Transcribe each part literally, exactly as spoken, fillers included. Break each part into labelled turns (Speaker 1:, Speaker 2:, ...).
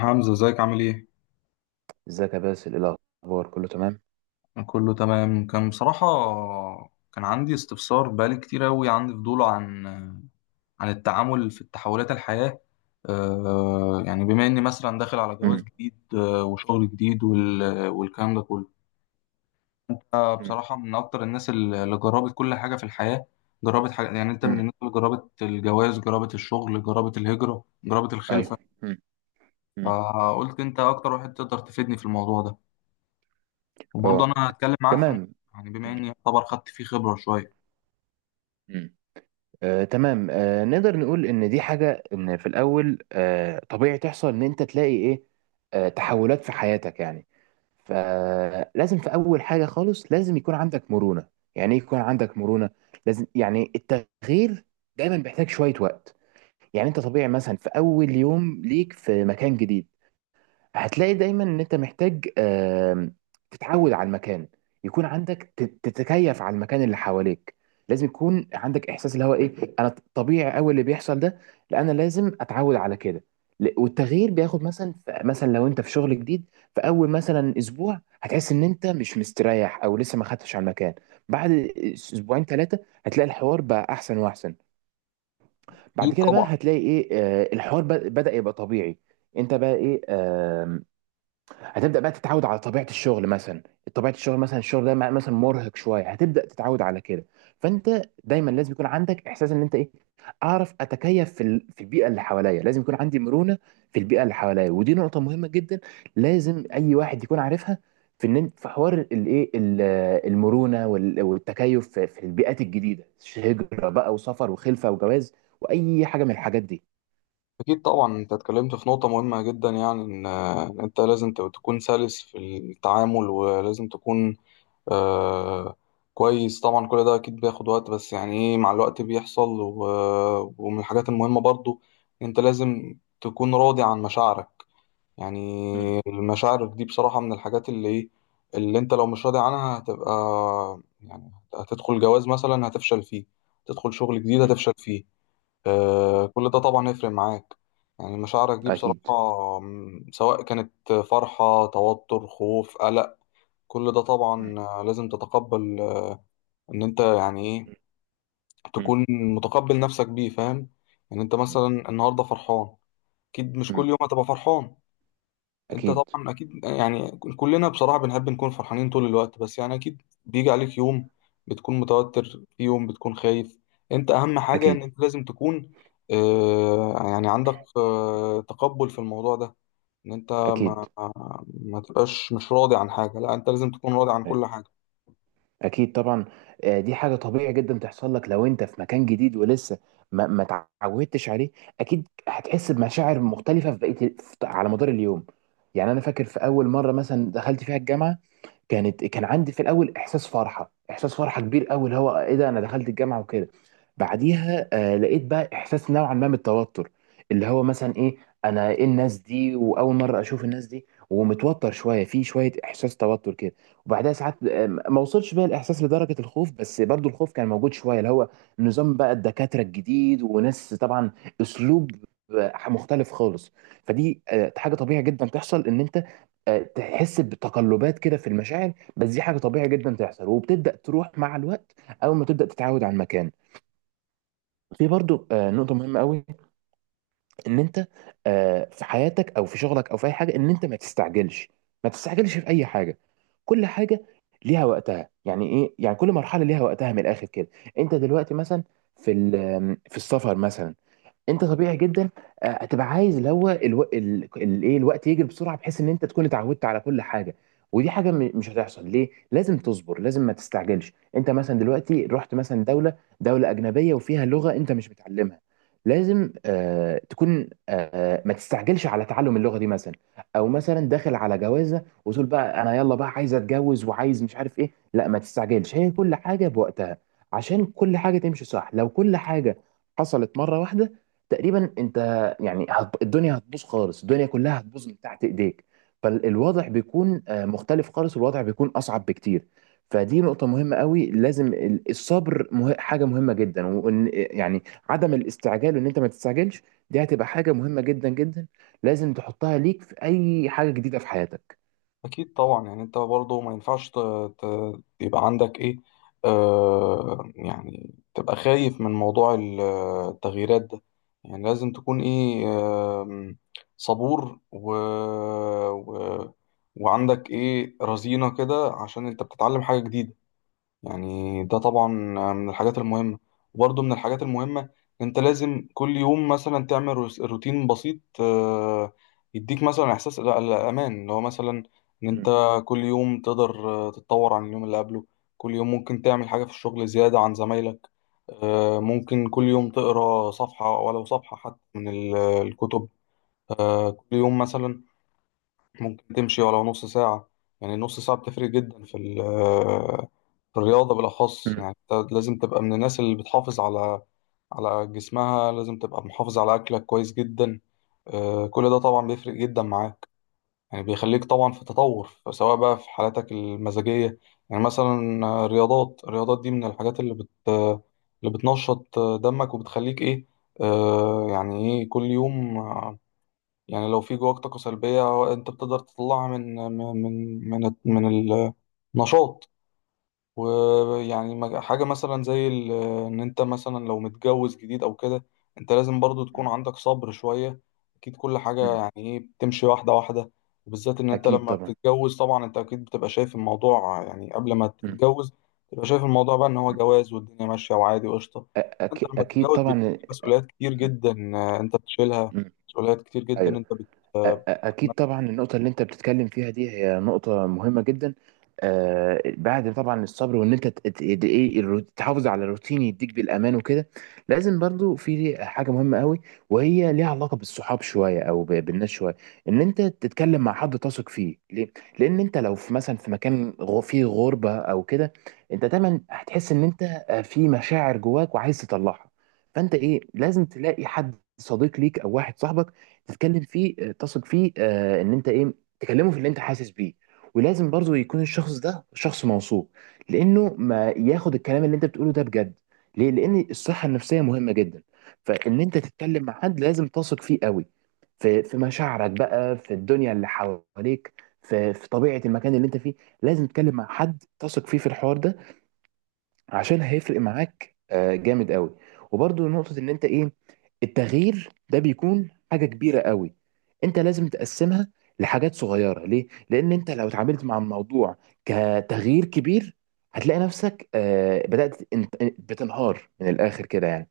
Speaker 1: حمزة، ازيك؟ عامل ايه؟
Speaker 2: ازيك يا باسل، ايه الاخبار؟ كله تمام.
Speaker 1: كله تمام. كان بصراحة كان عندي استفسار بقالي كتير أوي. عندي فضول عن عن التعامل في تحولات الحياة. آه، يعني بما إني مثلا داخل على جواز
Speaker 2: مم.
Speaker 1: جديد، آه، وشغل جديد وال- والكلام ده كله. آه،
Speaker 2: مم.
Speaker 1: بصراحة، من أكتر الناس اللي جربت كل حاجة في الحياة، جربت حاجة. يعني أنت من
Speaker 2: مم.
Speaker 1: الناس اللي جربت الجواز، جربت الشغل، جربت الهجرة، جربت
Speaker 2: ايوه.
Speaker 1: الخلفة.
Speaker 2: مم. مم.
Speaker 1: فقلت أنت أكتر واحد تقدر تفيدني في الموضوع ده. وبرضه
Speaker 2: اه،
Speaker 1: انا هتكلم معاك في الم...
Speaker 2: تمام.
Speaker 1: يعني بما
Speaker 2: مم.
Speaker 1: اني يعتبر خدت فيه خبره شويه.
Speaker 2: مم. آه، تمام. آه، نقدر نقول ان دي حاجه، ان في الاول آه، طبيعي تحصل ان انت تلاقي ايه آه، تحولات في حياتك يعني. فلازم في اول حاجه خالص لازم يكون عندك مرونه. يعني ايه يكون عندك مرونه؟ لازم يعني التغيير دايما بيحتاج شويه وقت. يعني انت طبيعي مثلا في اول يوم ليك في مكان جديد هتلاقي دايما ان انت محتاج آم، تتعود على المكان، يكون عندك تت- تتكيف على المكان اللي حواليك. لازم يكون عندك احساس اللي هو ايه، انا طبيعي قوي اللي بيحصل ده، لا انا لازم اتعود على كده. ل- والتغيير بياخد مثلا، ف- مثلا لو انت في شغل جديد، في اول مثلا اسبوع هتحس ان انت مش مستريح او لسه ما خدتش على المكان. بعد اس- اسبوعين ثلاثه هتلاقي الحوار بقى احسن واحسن. بعد
Speaker 1: أكيد
Speaker 2: كده بقى
Speaker 1: طبعا.
Speaker 2: هتلاقي ايه، آه، الحوار ب- بدأ يبقى طبيعي. انت بقى ايه، آم، هتبدا بقى تتعود على طبيعه الشغل مثلا. طبيعه الشغل مثلا، الشغل ده مع- مثلا مرهق شويه، هتبدا تتعود على كده. فانت دايما لازم يكون عندك احساس ان انت ايه، اعرف اتكيف في ال- في البيئه اللي حواليا. لازم يكون عندي مرونه في البيئه اللي حواليا، ودي نقطه مهمه جدا لازم اي واحد يكون عارفها، في ان إنت- في حوار الايه ال- المرونه وال- والتكيف في في البيئات الجديده، هجره بقى وسفر وخلفه وجواز واي حاجه من الحاجات دي.
Speaker 1: أكيد طبعا، أنت اتكلمت في نقطة مهمة جدا. يعني إن، آه، إن أنت لازم ت- تكون سلس في التعامل، ولازم تكون آه كويس. طبعا كل ده أكيد بياخد وقت، بس يعني إيه، مع الوقت بيحصل. و- ومن الحاجات المهمة برضو، أنت لازم تكون راضي عن مشاعرك. يعني
Speaker 2: مم.
Speaker 1: المشاعر دي بصراحة من الحاجات اللي ايه، اللي انت لو مش راضي عنها هتبقى، يعني هتدخل جواز مثلا هتفشل فيه، تدخل شغل جديد
Speaker 2: مم.
Speaker 1: هتفشل فيه.
Speaker 2: مم.
Speaker 1: آه، كل ده طبعا هيفرق معاك. يعني مشاعرك دي
Speaker 2: اكيد.
Speaker 1: بصراحة، م، سواء كانت فرحة، توتر، خوف، قلق، كل ده
Speaker 2: مم.
Speaker 1: طبعا آه، لازم تتقبل. آه، ان انت يعني ايه،
Speaker 2: مم.
Speaker 1: تكون متقبل نفسك بيه، فاهم؟ يعني انت مثلا النهاردة فرحان، اكيد مش
Speaker 2: مم.
Speaker 1: كل يوم هتبقى فرحان. انت
Speaker 2: اكيد.
Speaker 1: طبعا اكيد، يعني كلنا بصراحة بنحب نكون فرحانين طول الوقت، بس يعني اكيد بيجي عليك يوم بتكون متوتر، في يوم بتكون خايف. انت اهم حاجة ان
Speaker 2: اكيد.
Speaker 1: انت لازم تكون، آه يعني عندك آه تقبل في الموضوع ده. ان انت
Speaker 2: اكيد.
Speaker 1: ما, ما تبقاش مش راضي عن حاجة، لا انت لازم تكون راضي عن كل حاجة.
Speaker 2: اكيد طبعا. آه، دي حاجه طبيعي جدا تحصل لك لو انت في مكان جديد ولسه ما ما اتعودتش عليه. اكيد هتحس بمشاعر مختلفه في بقيه في- على مدار اليوم. يعني انا فاكر في اول مره مثلا دخلت فيها الجامعه، كانت كان عندي في الاول احساس فرحه، احساس فرحه كبير قوي، اللي هو ايه، ده انا دخلت الجامعه وكده. بعديها آه لقيت بقى احساس نوعا ما بالتوتر، اللي هو مثلا ايه، انا ايه الناس دي، واول مره اشوف الناس دي ومتوتر شويه، في شويه احساس توتر كده. وبعدها ساعات آه، ما وصلش بقى الاحساس لدرجه الخوف، بس برضو الخوف كان موجود شويه، اللي هو نظام بقى الدكاتره الجديد وناس طبعا، اسلوب آه، مختلف خالص. فدي آه، حاجه طبيعي جدا تحصل ان انت آه، تحس بتقلبات كده في المشاعر، بس دي حاجه طبيعي جدا تحصل وبتبدا تروح مع الوقت، اول ما تبدا تتعود على المكان. في برضو آه، نقطه مهمه قوي ان انت آه، في حياتك او في شغلك او في اي حاجه ان انت ما تستعجلش. ما تستعجلش في اي حاجه، كل حاجه ليها وقتها. يعني ايه؟ يعني كل مرحله ليها وقتها من الاخر كده. انت دلوقتي مثلا في ال- في السفر مثلا، انت طبيعي جدا آه، هتبقى عايز اللي هو الو... ال... ال... ايه الوقت يجري بسرعه بحيث ان انت تكون اتعودت على كل حاجه. ودي حاجه م... مش هتحصل. ليه؟ لازم تصبر، لازم ما تستعجلش. انت مثلا دلوقتي رحت مثلا دوله، دوله اجنبيه وفيها لغه انت مش متعلمها، لازم آه تكون آه آه، ما تستعجلش على تعلم اللغه دي مثلا. او مثلا داخل على جوازه وتقول بقى انا يلا بقى عايز اتجوز وعايز مش عارف ايه، لا ما تستعجلش، هي كل حاجه بوقتها عشان كل حاجه تمشي صح. لو كل حاجه حصلت مره واحده، تقريبا انت يعني هت- الدنيا هتبوظ خالص، الدنيا كلها هتبوظ من تحت ايديك. فالوضع بيكون آه، مختلف خالص، والوضع بيكون اصعب بكتير. فدي نقطة مهمة قوي، لازم ال- الصبر، مه... حاجة مهمة جدا، وان يعني عدم الاستعجال وان انت ما تستعجلش، دي هتبقى حاجة مهمة جدا جدا لازم تحطها ليك في اي حاجة جديدة في حياتك.
Speaker 1: أكيد طبعا. يعني أنت برضه ما ينفعش ت- ت- يبقى عندك إيه، آه يعني تبقى خايف من موضوع ال- التغييرات ده. يعني لازم تكون إيه، آم، صبور و... و... وعندك إيه، رزينة كده، عشان أنت بتتعلم حاجة جديدة. يعني ده طبعا من الحاجات المهمة. وبرضه من الحاجات المهمة، انت لازم كل يوم مثلا تعمل روس- روتين بسيط، آه، يديك مثلا احساس ال- الامان، اللي هو مثلا ان انت
Speaker 2: مم.
Speaker 1: كل يوم تقدر آه، تتطور عن اليوم اللي قبله. كل يوم ممكن تعمل حاجة في الشغل زيادة عن زمايلك. آه، ممكن كل يوم تقرا صفحة، ولو صفحة حتى، من ال- الكتب. آه، كل يوم مثلا ممكن تمشي ولو نص ساعة. يعني نص ساعة بتفرق جدا في ال- في الرياضة بالأخص.
Speaker 2: مم.
Speaker 1: يعني أنت لازم تبقى من الناس اللي بتحافظ على على جسمها، لازم تبقى محافظ على أكلك كويس جدا. آه، كل ده طبعا بيفرق جدا معاك. يعني بيخليك طبعا في تطور، سواء بقى في حالاتك المزاجية. يعني مثلا آه، الرياضات الرياضات دي من الحاجات اللي بت آه، اللي بتنشط آه، دمك، وبتخليك إيه، آه، يعني إيه، كل يوم. يعني لو في جواك طاقة سلبية، انت بتقدر تطلعها من من من من, من النشاط. ويعني مج- حاجة مثلا زي ال- إن أنت مثلا لو متجوز جديد أو كده، أنت لازم برضو تكون
Speaker 2: مم.
Speaker 1: عندك صبر شوية. أكيد كل حاجة
Speaker 2: مم.
Speaker 1: يعني إيه بتمشي واحدة واحدة. وبالذات إن أنت
Speaker 2: اكيد
Speaker 1: لما
Speaker 2: طبعا.
Speaker 1: بتتجوز، طبعا أنت أكيد بتبقى شايف الموضوع، يعني قبل ما
Speaker 2: مم.
Speaker 1: تتجوز بتبقى شايف الموضوع بقى إن هو
Speaker 2: مم.
Speaker 1: جواز، والدنيا ماشية وعادي وقشطة.
Speaker 2: أ-
Speaker 1: أنت
Speaker 2: أك...
Speaker 1: لما
Speaker 2: اكيد
Speaker 1: تتجوز
Speaker 2: طبعا.
Speaker 1: بيبقى
Speaker 2: مم.
Speaker 1: في مسؤوليات كتير جدا، آه، أنت بتشيلها،
Speaker 2: مم.
Speaker 1: مسؤوليات كتير جدا
Speaker 2: أيوه.
Speaker 1: أنت بت-
Speaker 2: أ- أ-
Speaker 1: آه،
Speaker 2: أكيد
Speaker 1: بتتحملها.
Speaker 2: طبعا. النقطة اللي أنت بتتكلم فيها دي هي نقطة مهمة جدا، آه، بعد طبعا الصبر، وإن أنت ت- ت- ت- إيه الرو- تحافظ على الروتين يديك بالأمان وكده. لازم برضو في حاجة مهمة قوي، وهي ليها علاقة بالصحاب شوية أو ب- بالناس شوية، إن أنت تتكلم مع حد تثق فيه. ليه؟ لأن أنت لو في مثلا في مكان غ- فيه غربة أو كده، أنت دايما هتحس إن أنت آه، في مشاعر جواك وعايز تطلعها، فأنت إيه، لازم تلاقي حد صديق ليك أو واحد صاحبك تتكلم فيه، آه، تثق فيه، آه، ان انت ايه، تكلمه في اللي انت حاسس بيه. ولازم برضو يكون الشخص ده شخص موثوق، لانه ما ياخد الكلام اللي انت بتقوله ده بجد. ليه؟ لان الصحه النفسيه مهمه جدا. فان انت تتكلم مع حد لازم تثق فيه قوي، في في مشاعرك بقى، في الدنيا اللي حواليك، في في طبيعه المكان اللي انت فيه. لازم تتكلم مع حد تثق فيه في الحوار ده عشان هيفرق معاك آه، جامد قوي. وبرضو نقطة ان انت ايه، التغيير ده بيكون حاجة كبيرة قوي، انت لازم تقسمها لحاجات صغيرة. ليه؟ لان انت لو اتعاملت مع الموضوع كتغيير كبير هتلاقي نفسك آه، بدأت انت- بتنهار من الاخر كده يعني.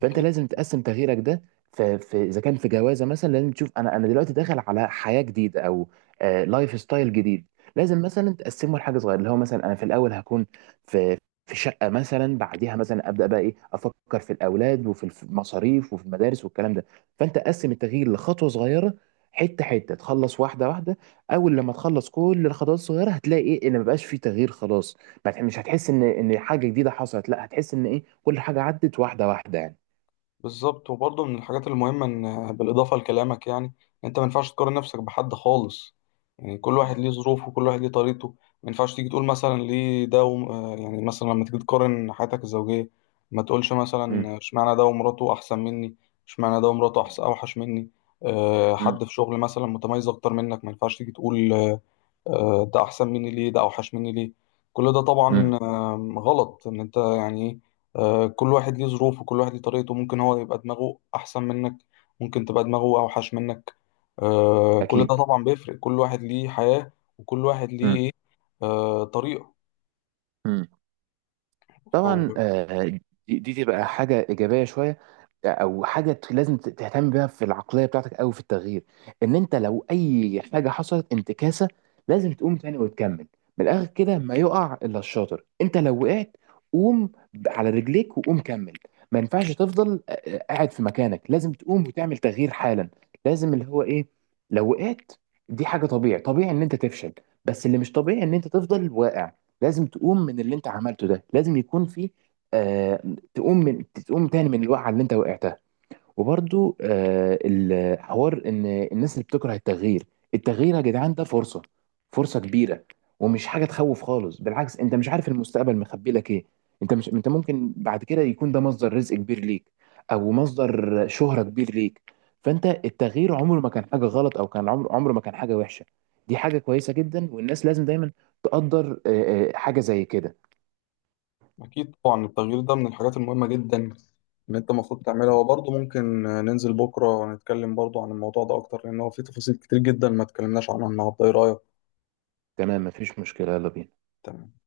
Speaker 2: فانت لازم تقسم تغييرك ده، في, في اذا كان في جوازه مثلا لازم تشوف، انا انا دلوقتي داخل على حياه جديده، او آه لايف ستايل جديد، لازم مثلا تقسمه لحاجه صغيره، اللي هو مثلا انا في الاول هكون في في شقه مثلا، بعديها مثلا ابدا بقى ايه، افكر في الاولاد وفي الف- المصاريف وفي المدارس والكلام ده. فانت قسم التغيير لخطوه صغيره، حته حته تخلص واحده واحده. اول لما تخلص كل الخطوات الصغيره هتلاقي ايه، ان مبقاش في تغيير خلاص. ما تح- مش هتحس ان ان حاجه جديده حصلت، لا هتحس ان ايه، كل حاجه عدت واحده واحده يعني.
Speaker 1: بالظبط. وبرضه من الحاجات المهمة إن بالإضافة لكلامك، يعني أنت ما ينفعش تقارن نفسك بحد خالص. يعني كل
Speaker 2: مم.
Speaker 1: واحد ليه ظروفه، وكل واحد ليه طريقته. ما ينفعش تيجي تقول مثلا ليه ده وم... آه، يعني مثلا لما تيجي تقارن حياتك الزوجية، ما تقولش
Speaker 2: مم.
Speaker 1: مثلا اشمعنى ده ومراته أحسن مني، اشمعنى ده ومراته أحسن أوحش مني. أه،
Speaker 2: مم.
Speaker 1: حد في شغل مثلا متميز أكتر منك، ما ينفعش تيجي تقول، آه، ده احسن مني ليه، ده اوحش مني ليه. كل ده
Speaker 2: مم.
Speaker 1: طبعا آم، غلط. ان انت يعني إيه، آه، كل واحد ليه ظروفه، كل واحد ليه طريقته. ممكن هو يبقى دماغه احسن منك، ممكن تبقى دماغه اوحش منك. آه، كل ده
Speaker 2: أكيد.
Speaker 1: طبعا بيفرق. كل واحد ليه حياة، وكل واحد ليه
Speaker 2: مم.
Speaker 1: إيه، آه، طريقة.
Speaker 2: مم.
Speaker 1: فهو
Speaker 2: طبعا، آه، دي دي تبقى حاجه ايجابيه شويه، او حاجه ت- لازم ت- تهتم بيها في العقليه بتاعتك او في التغيير، ان انت لو اي حاجه حصلت انتكاسه لازم تقوم تاني وتكمل. من الاخر كده ما يقع الا الشاطر، انت لو وقعت قوم ب- على رجليك وقوم كمل. ما ينفعش تفضل آه، آه، قاعد في مكانك، لازم تقوم وتعمل تغيير حالا. لازم اللي هو ايه، لو وقعت، دي حاجه طبيعي، طبيعي ان انت تفشل، بس اللي مش طبيعي ان انت تفضل واقع. لازم تقوم من اللي انت عملته ده، لازم يكون في آه تقوم من تقوم تاني من الوقعه اللي انت وقعتها. وبرضو آه، الحوار ان الناس اللي بتكره التغيير، التغيير يا جدعان ده فرصة، فرصة كبيرة، ومش حاجة تخوف خالص، بالعكس انت مش عارف المستقبل مخبي لك ايه. انت مش انت ممكن بعد كده يكون ده مصدر رزق كبير ليك، او مصدر شهرة كبير ليك. فانت التغيير عمره ما كان حاجة غلط، او كان عمره عمره ما كان حاجة وحشة، دي حاجة كويسة جدا والناس لازم دايما تقدر آه، آه، حاجة زي كده.
Speaker 1: اكيد طبعا، التغيير ده من الحاجات المهمة جدا ان انت المفروض تعملها. وبرضه ممكن آه، ننزل بكرة ونتكلم برضه عن الموضوع ده اكتر، لان هو فيه تفاصيل كتير جدا ما اتكلمناش عنها النهارده. ايه رأيك؟
Speaker 2: تمام، مفيش مشكلة، يلا بينا.
Speaker 1: تمام.